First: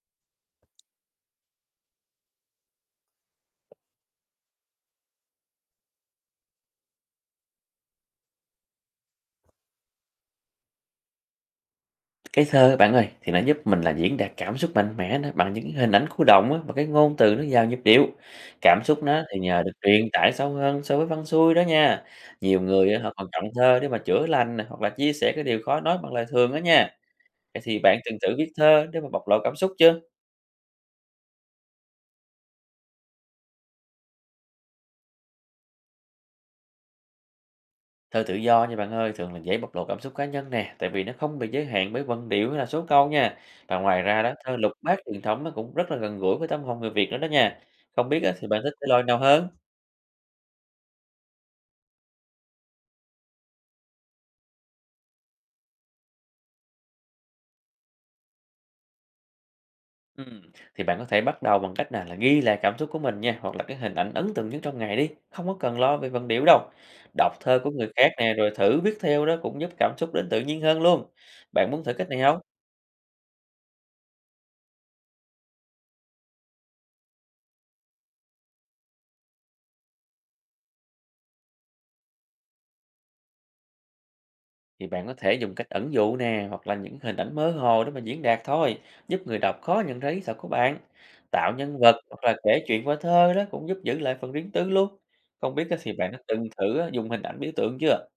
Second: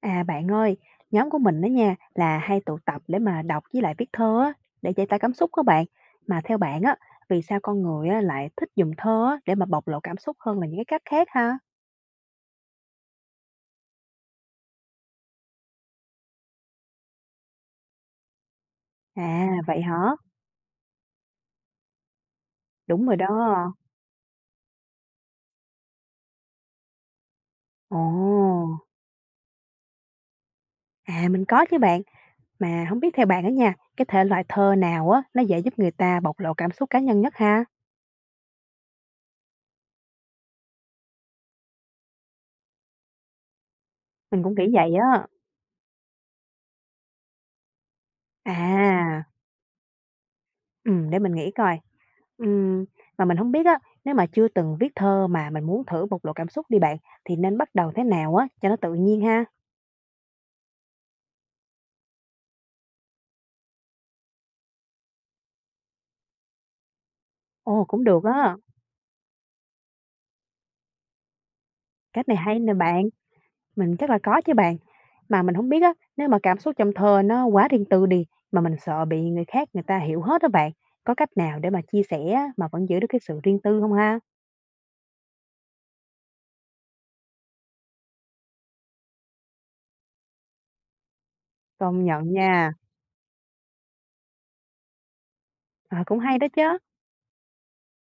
À, bạn ơi, nhóm của mình đó nha là hay tụ tập để mà đọc với lại viết thơ á, để giải tỏa cảm xúc các bạn. Mà theo bạn á, vì sao con người á, lại thích dùng thơ á, để mà bộc lộ cảm xúc hơn là những cái cách khác ha? Cái thơ bạn ơi, thì nó giúp mình là diễn đạt cảm xúc mạnh mẽ nè, bằng những cái hình ảnh khu động á, và cái ngôn từ nó vào nhịp điệu. Cảm xúc nó thì À, nhờ được vậy truyền hả? tải sâu hơn so với văn xuôi đó nha. Nhiều người á, Đúng họ rồi còn chọn đó. thơ để mà chữa lành nè, hoặc là chia sẻ cái điều khó nói bằng lời thường đó nha. Vậy thì bạn Ồ, từng thử viết thơ để mà bộc lộ cảm xúc chưa? à mình có chứ bạn. Mà không biết theo bạn đó nha, cái thể loại thơ nào á nó dễ giúp người ta bộc lộ cảm xúc cá nhân nhất ha? Thơ tự do nha bạn ơi, thường là dễ bộc lộ cảm xúc cá nhân nè, tại vì nó không bị giới hạn bởi vần điệu hay là số câu nha. Và ngoài ra đó, Mình cũng thơ nghĩ lục vậy bát truyền á. thống nó cũng rất là gần gũi với tâm hồn người Việt nữa đó nha. Không biết á, thì bạn thích thể loại nào À, hơn? ừ, để mình nghĩ coi. Ừm, mà mình không biết á, nếu mà chưa từng viết thơ mà mình muốn thử bộc lộ cảm xúc đi bạn, thì nên bắt đầu thế nào á cho nó tự nhiên ha? Ừm, thì bạn có thể bắt đầu bằng cách nào là ghi lại cảm xúc của mình nha, hoặc là cái hình ảnh ấn tượng nhất trong ngày đi, không có cần lo về vần điệu đâu. Đọc thơ của Ồ, người cũng khác được nè, rồi á, thử viết theo đó cũng giúp cảm xúc đến tự nhiên hơn luôn. Bạn muốn thử cách này cách này không? hay nè bạn, mình chắc là có chứ bạn. Mà mình không biết á, nếu mà cảm xúc trong thơ nó quá riêng tư đi, mà mình sợ bị người khác người ta hiểu hết đó bạn, có cách nào để mà chia sẻ á mà vẫn giữ được cái sự riêng tư không ha? Thì bạn có thể dùng cách ẩn dụ nè, hoặc là những hình ảnh mơ hồ để mà diễn đạt thôi, giúp người đọc khó nhận ra ý thật của bạn. Tạo nhân vật Công hoặc nhận là kể nha, chuyện qua thơ đó cũng giúp giữ lại phần riêng tư luôn. Không biết á, thì ờ, bạn đã cũng hay đó từng chứ. thử á, dùng hình ảnh biểu tượng chưa?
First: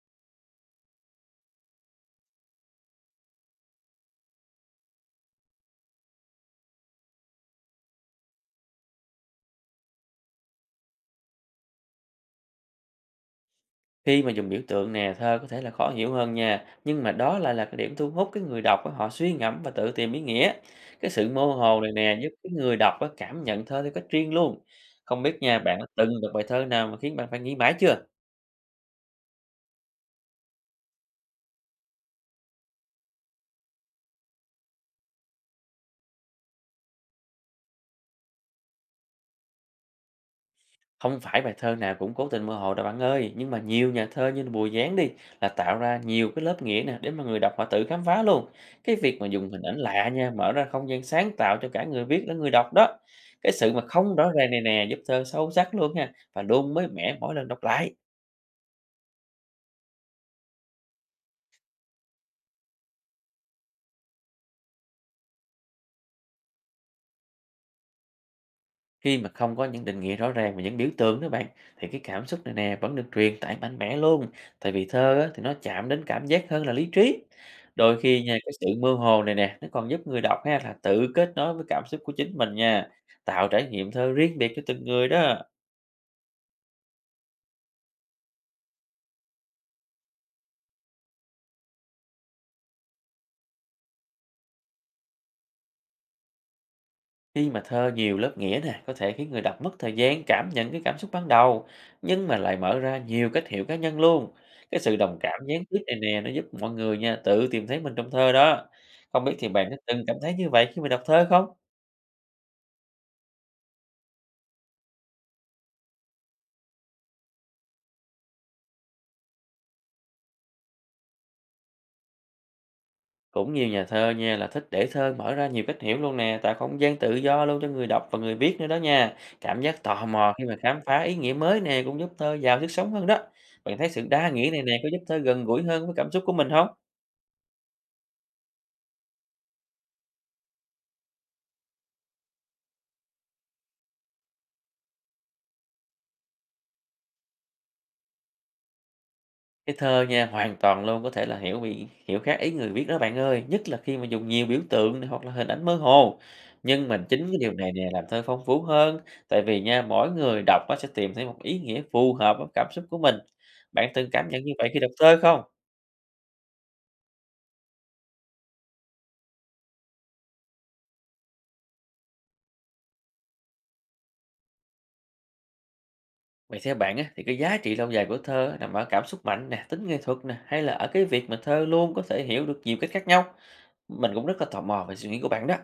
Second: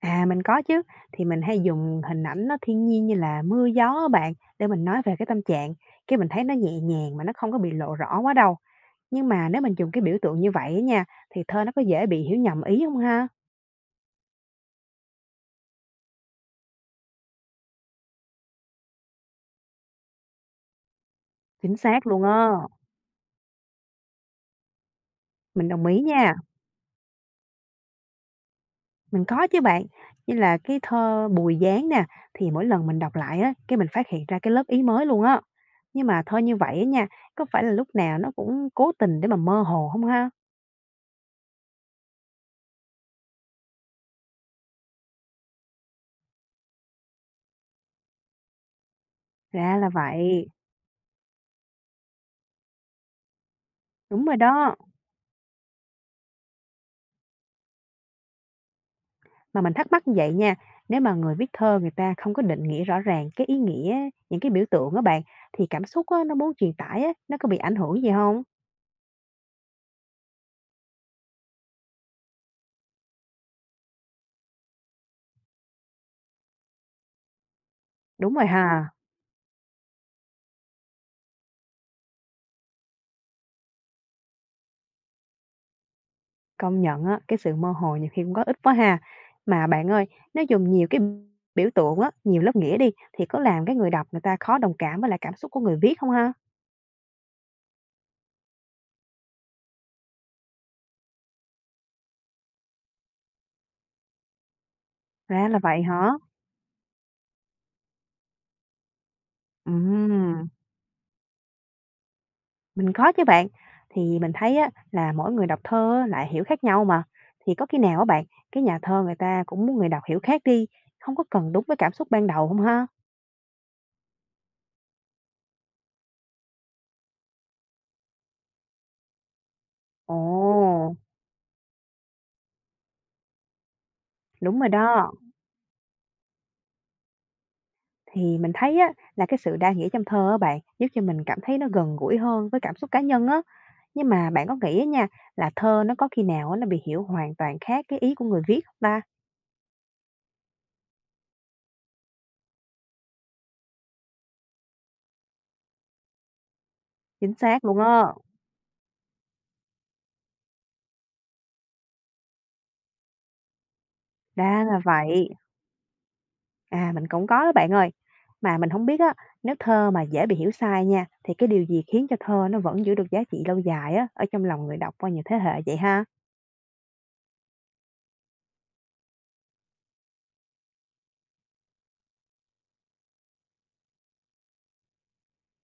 À, mình có chứ, thì mình hay dùng hình ảnh nó thiên nhiên như là mưa gió á bạn, để mình nói về cái tâm trạng, cái mình thấy nó nhẹ nhàng mà nó không có bị lộ rõ quá đâu. Nhưng mà nếu mình dùng cái biểu tượng như vậy á nha, thì thơ nó có dễ bị hiểu nhầm ý không ha? Khi mà dùng biểu tượng nè, thơ có thể là khó hiểu hơn nha, nhưng mà đó lại là cái điểm thu hút cái người đọc á, họ suy ngẫm và tự tìm ý nghĩa. Cái sự mơ Chính hồ này xác nè luôn giúp á, cái người đọc á, cảm nhận thơ theo cách riêng luôn. Không biết nha, mình bạn đã đồng ý từng đọc nha. bài thơ nào mà khiến bạn phải nghĩ mãi chưa? Mình có chứ bạn, như là cái thơ Bùi Giáng nè, thì mỗi lần mình đọc lại á, cái mình phát hiện ra cái lớp ý mới luôn á. Nhưng mà thơ như vậy á nha, có phải là lúc nào nó cũng cố tình để mà mơ hồ không ha? Không phải bài thơ nào cũng cố tình mơ hồ đâu bạn ơi, nhưng mà nhiều nhà thơ như là Bùi Giáng đi là tạo ra nhiều cái lớp nghĩa nè để mà người đọc họ tự khám phá luôn. Cái việc mà dùng hình ảnh Ra là lạ nha, vậy, mở ra không gian sáng tạo cho cả người viết lẫn người đọc đó. Cái sự mà không đúng rõ rồi ràng này đó. nè giúp thơ sâu sắc luôn nha và luôn mới mẻ mỗi lần đọc lại. Mà mình thắc mắc như vậy nha, nếu mà người viết thơ người ta không có định nghĩa rõ ràng cái ý nghĩa, những cái biểu tượng đó bạn, thì cảm xúc á, nó muốn truyền tải á, nó có bị ảnh hưởng gì không? Khi mà không có những định nghĩa rõ ràng và những biểu tượng đó bạn, thì cái cảm xúc này nè vẫn được truyền tải mạnh mẽ luôn. Tại vì thơ á, thì nó chạm đến cảm giác hơn là lý trí. Đôi khi Đúng nha, rồi cái sự ha, mơ hồ này nè nó còn giúp người đọc ha là tự kết nối với cảm xúc của chính mình nha, tạo trải nghiệm thơ riêng biệt cho từng người đó. công nhận á, cái sự mơ hồ nhiều khi cũng có ích quá ha. Mà bạn ơi, nếu dùng nhiều cái biểu tượng á, nhiều lớp nghĩa đi, thì có làm cái người đọc người ta khó đồng cảm với lại cảm xúc của người viết không ha? Khi mà thơ nhiều lớp nghĩa nè, có thể khiến người đọc mất thời gian cảm nhận cái cảm xúc ban đầu, nhưng mà lại mở ra nhiều cách hiểu cá nhân luôn. Cái sự đồng cảm Ra là gián tiếp vậy này hả? nè, nó giúp mọi người nha, tự tìm thấy mình trong thơ đó. Không biết thì bạn đã từng cảm thấy Ừm. như vậy khi mà đọc thơ không? Mình có chứ bạn. Thì mình thấy á, là mỗi người đọc thơ á, lại hiểu khác nhau mà. Thì có khi nào á bạn, cái nhà thơ người ta cũng muốn người đọc hiểu khác đi, không có cần đúng với cảm xúc ban đầu không ha? Cũng nhiều nhà thơ nha là thích để thơ mở ra nhiều cách hiểu luôn nè, tạo không gian tự do luôn cho người đọc và người viết nữa đó nha. Cảm giác tò Ồ, mò khi mà khám phá ý nghĩa mới nè cũng giúp thơ giàu sức sống hơn đó. Bạn thấy sự đa nghĩa đúng này rồi nè có giúp đó. thơ gần gũi hơn với cảm xúc của mình không? Thì mình thấy á, là cái sự đa nghĩa trong thơ á bạn, giúp cho mình cảm thấy nó gần gũi hơn với cảm xúc cá nhân á. Nhưng mà bạn có nghĩ á nha, là thơ nó có khi nào á, nó bị hiểu hoàn toàn khác cái ý của người viết không ta? Cái thơ nha, hoàn toàn luôn, có thể là hiểu bị hiểu khác ý người viết đó bạn ơi, nhất là khi mà dùng nhiều biểu tượng này hoặc là hình ảnh mơ hồ. Nhưng mà chính Chính cái điều xác này luôn nè làm á. thơ phong phú hơn, tại vì nha, mỗi người đọc nó sẽ tìm thấy một ý nghĩa phù hợp với cảm xúc của mình. Bạn từng cảm nhận như Đa vậy là khi đọc thơ vậy. không? À, mình cũng có đó bạn ơi. Mà mình không biết á, nếu thơ mà dễ bị hiểu sai nha, thì cái điều gì khiến cho thơ nó vẫn giữ được giá trị lâu dài á, ở trong lòng người đọc qua nhiều thế hệ vậy ha? Vậy theo bạn á, thì cái giá trị lâu dài của thơ á, nằm ở cảm xúc mạnh nè, tính nghệ thuật nè, hay là ở cái việc mà thơ luôn có thể hiểu được nhiều cách khác nhau? Mình cũng rất là tò mò về suy nghĩ của bạn đó.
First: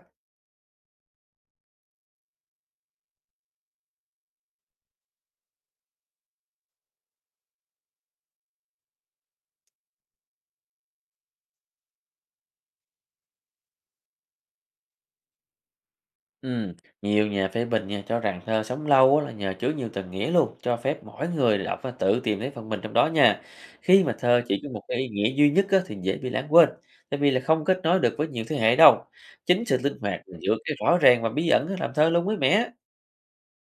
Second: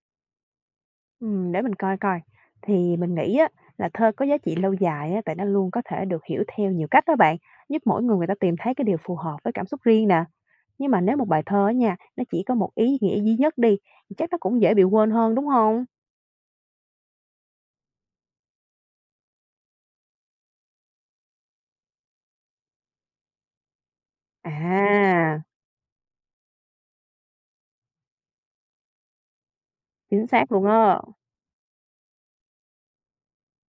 Để mình coi coi. Thì mình nghĩ á, là thơ có giá trị lâu dài á, tại nó luôn có thể được hiểu theo nhiều cách đó bạn, giúp mỗi người người ta tìm thấy cái điều phù hợp với cảm xúc riêng nè. Nhưng mà nếu một bài thơ á nha, nó chỉ có một ý nghĩa duy nhất đi, thì chắc nó cũng dễ bị quên hơn, đúng không? Ừm, Nhiều nhà phê bình nha cho rằng thơ sống lâu á là nhờ chứa nhiều tầng nghĩa luôn, cho phép mỗi người đọc và tự tìm thấy phần mình trong đó nha. Khi mà thơ chỉ có một cái ý nghĩa À, duy nhất á, thì dễ bị lãng quên, tại vì là không kết nối được với nhiều thế hệ đâu. Chính sự linh hoạt chính xác giữa luôn cái á. rõ ràng và bí ẩn á, làm thơ luôn mới mẻ.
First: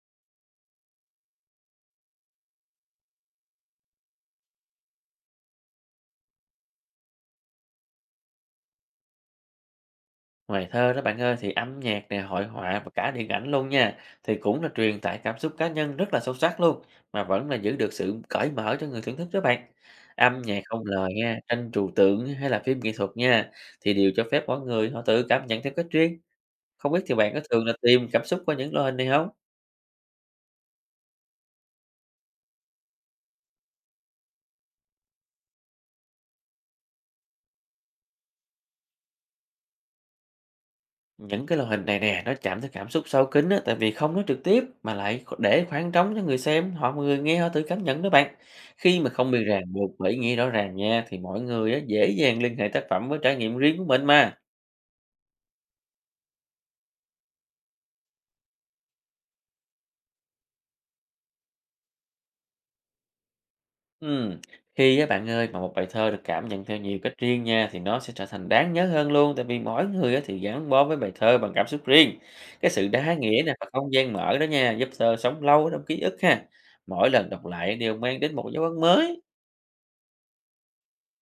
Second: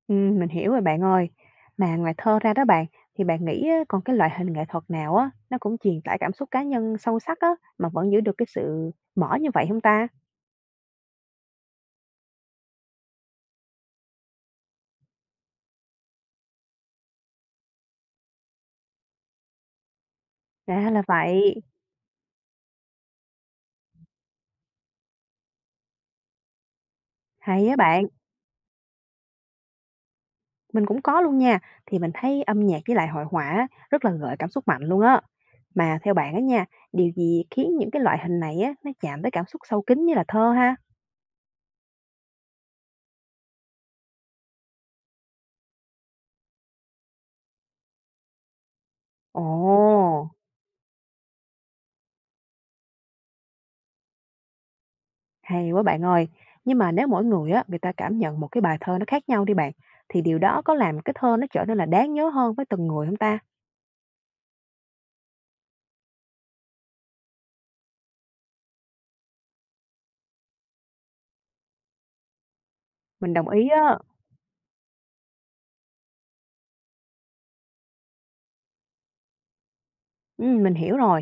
Mình hiểu rồi bạn ơi. Mà ngoài thơ ra đó bạn, thì bạn nghĩ á, còn cái loại hình nghệ thuật nào á, nó cũng truyền tải cảm xúc cá nhân sâu sắc á, mà vẫn giữ được cái sự mở như vậy không ta? Ngoài thơ đó bạn ơi, thì âm nhạc nè, hội họa và cả điện ảnh luôn nha, thì cũng là truyền tải cảm xúc cá nhân rất là sâu sắc luôn mà vẫn là giữ được sự cởi mở cho người thưởng thức đó bạn. Âm nhạc không Ra là lời nha, vậy, tranh trừu tượng hay là phim nghệ thuật nha, thì đều cho phép mỗi người họ tự cảm nhận theo cách riêng. Không biết thì bạn có thường hay là á bạn, tìm cảm xúc qua những loại hình này không? mình cũng có luôn nha. Thì mình thấy âm nhạc với lại hội họa á, rất là gợi cảm xúc mạnh luôn á. Mà theo bạn á nha, điều gì khiến những cái loại hình này á, nó chạm tới cảm xúc sâu kín như là thơ ha? Những cái loại hình này nè, nó chạm tới cảm xúc sâu kín á, tại vì không nói trực tiếp mà lại để khoảng trống cho người xem, họ người nghe họ tự cảm nhận đó bạn. Khi mà không Ồ! bị ràng buộc bởi ý nghĩa rõ ràng nha, thì mọi người á, dễ dàng liên hệ tác phẩm với trải nghiệm riêng của mình mà. Hay quá bạn ơi. Nhưng mà nếu mỗi người á, người ta cảm nhận một cái bài thơ nó khác nhau đi bạn, thì điều đó có làm cái thơ nó trở nên là đáng nhớ hơn với từng người không ta? Ừm, Khi á, bạn ơi, mà một bài thơ được cảm nhận theo nhiều cách riêng nha, thì nó sẽ trở thành đáng nhớ hơn luôn, tại vì mỗi người á, thì gắn bó với bài thơ bằng cảm xúc riêng. Cái sự đa Mình nghĩa đồng nè và ý không á. gian mở đó nha, giúp thơ sống lâu ở trong ký ức ha. Mỗi lần đọc lại đều mang đến một dấu ấn mới. Ừ, mình hiểu rồi.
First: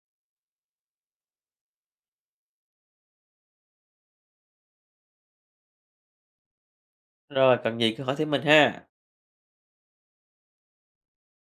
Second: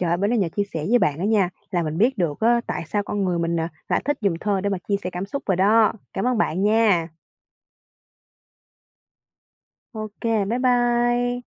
Trời ơi, bữa nay nhờ chia sẻ với bạn đó nha, là mình biết được á, tại sao con người mình nè lại thích dùng thơ để mà chia sẻ cảm xúc rồi đó. Cảm ơn bạn nha. Rồi, cần gì cứ hỏi thêm mình ha. Ok, bye bye.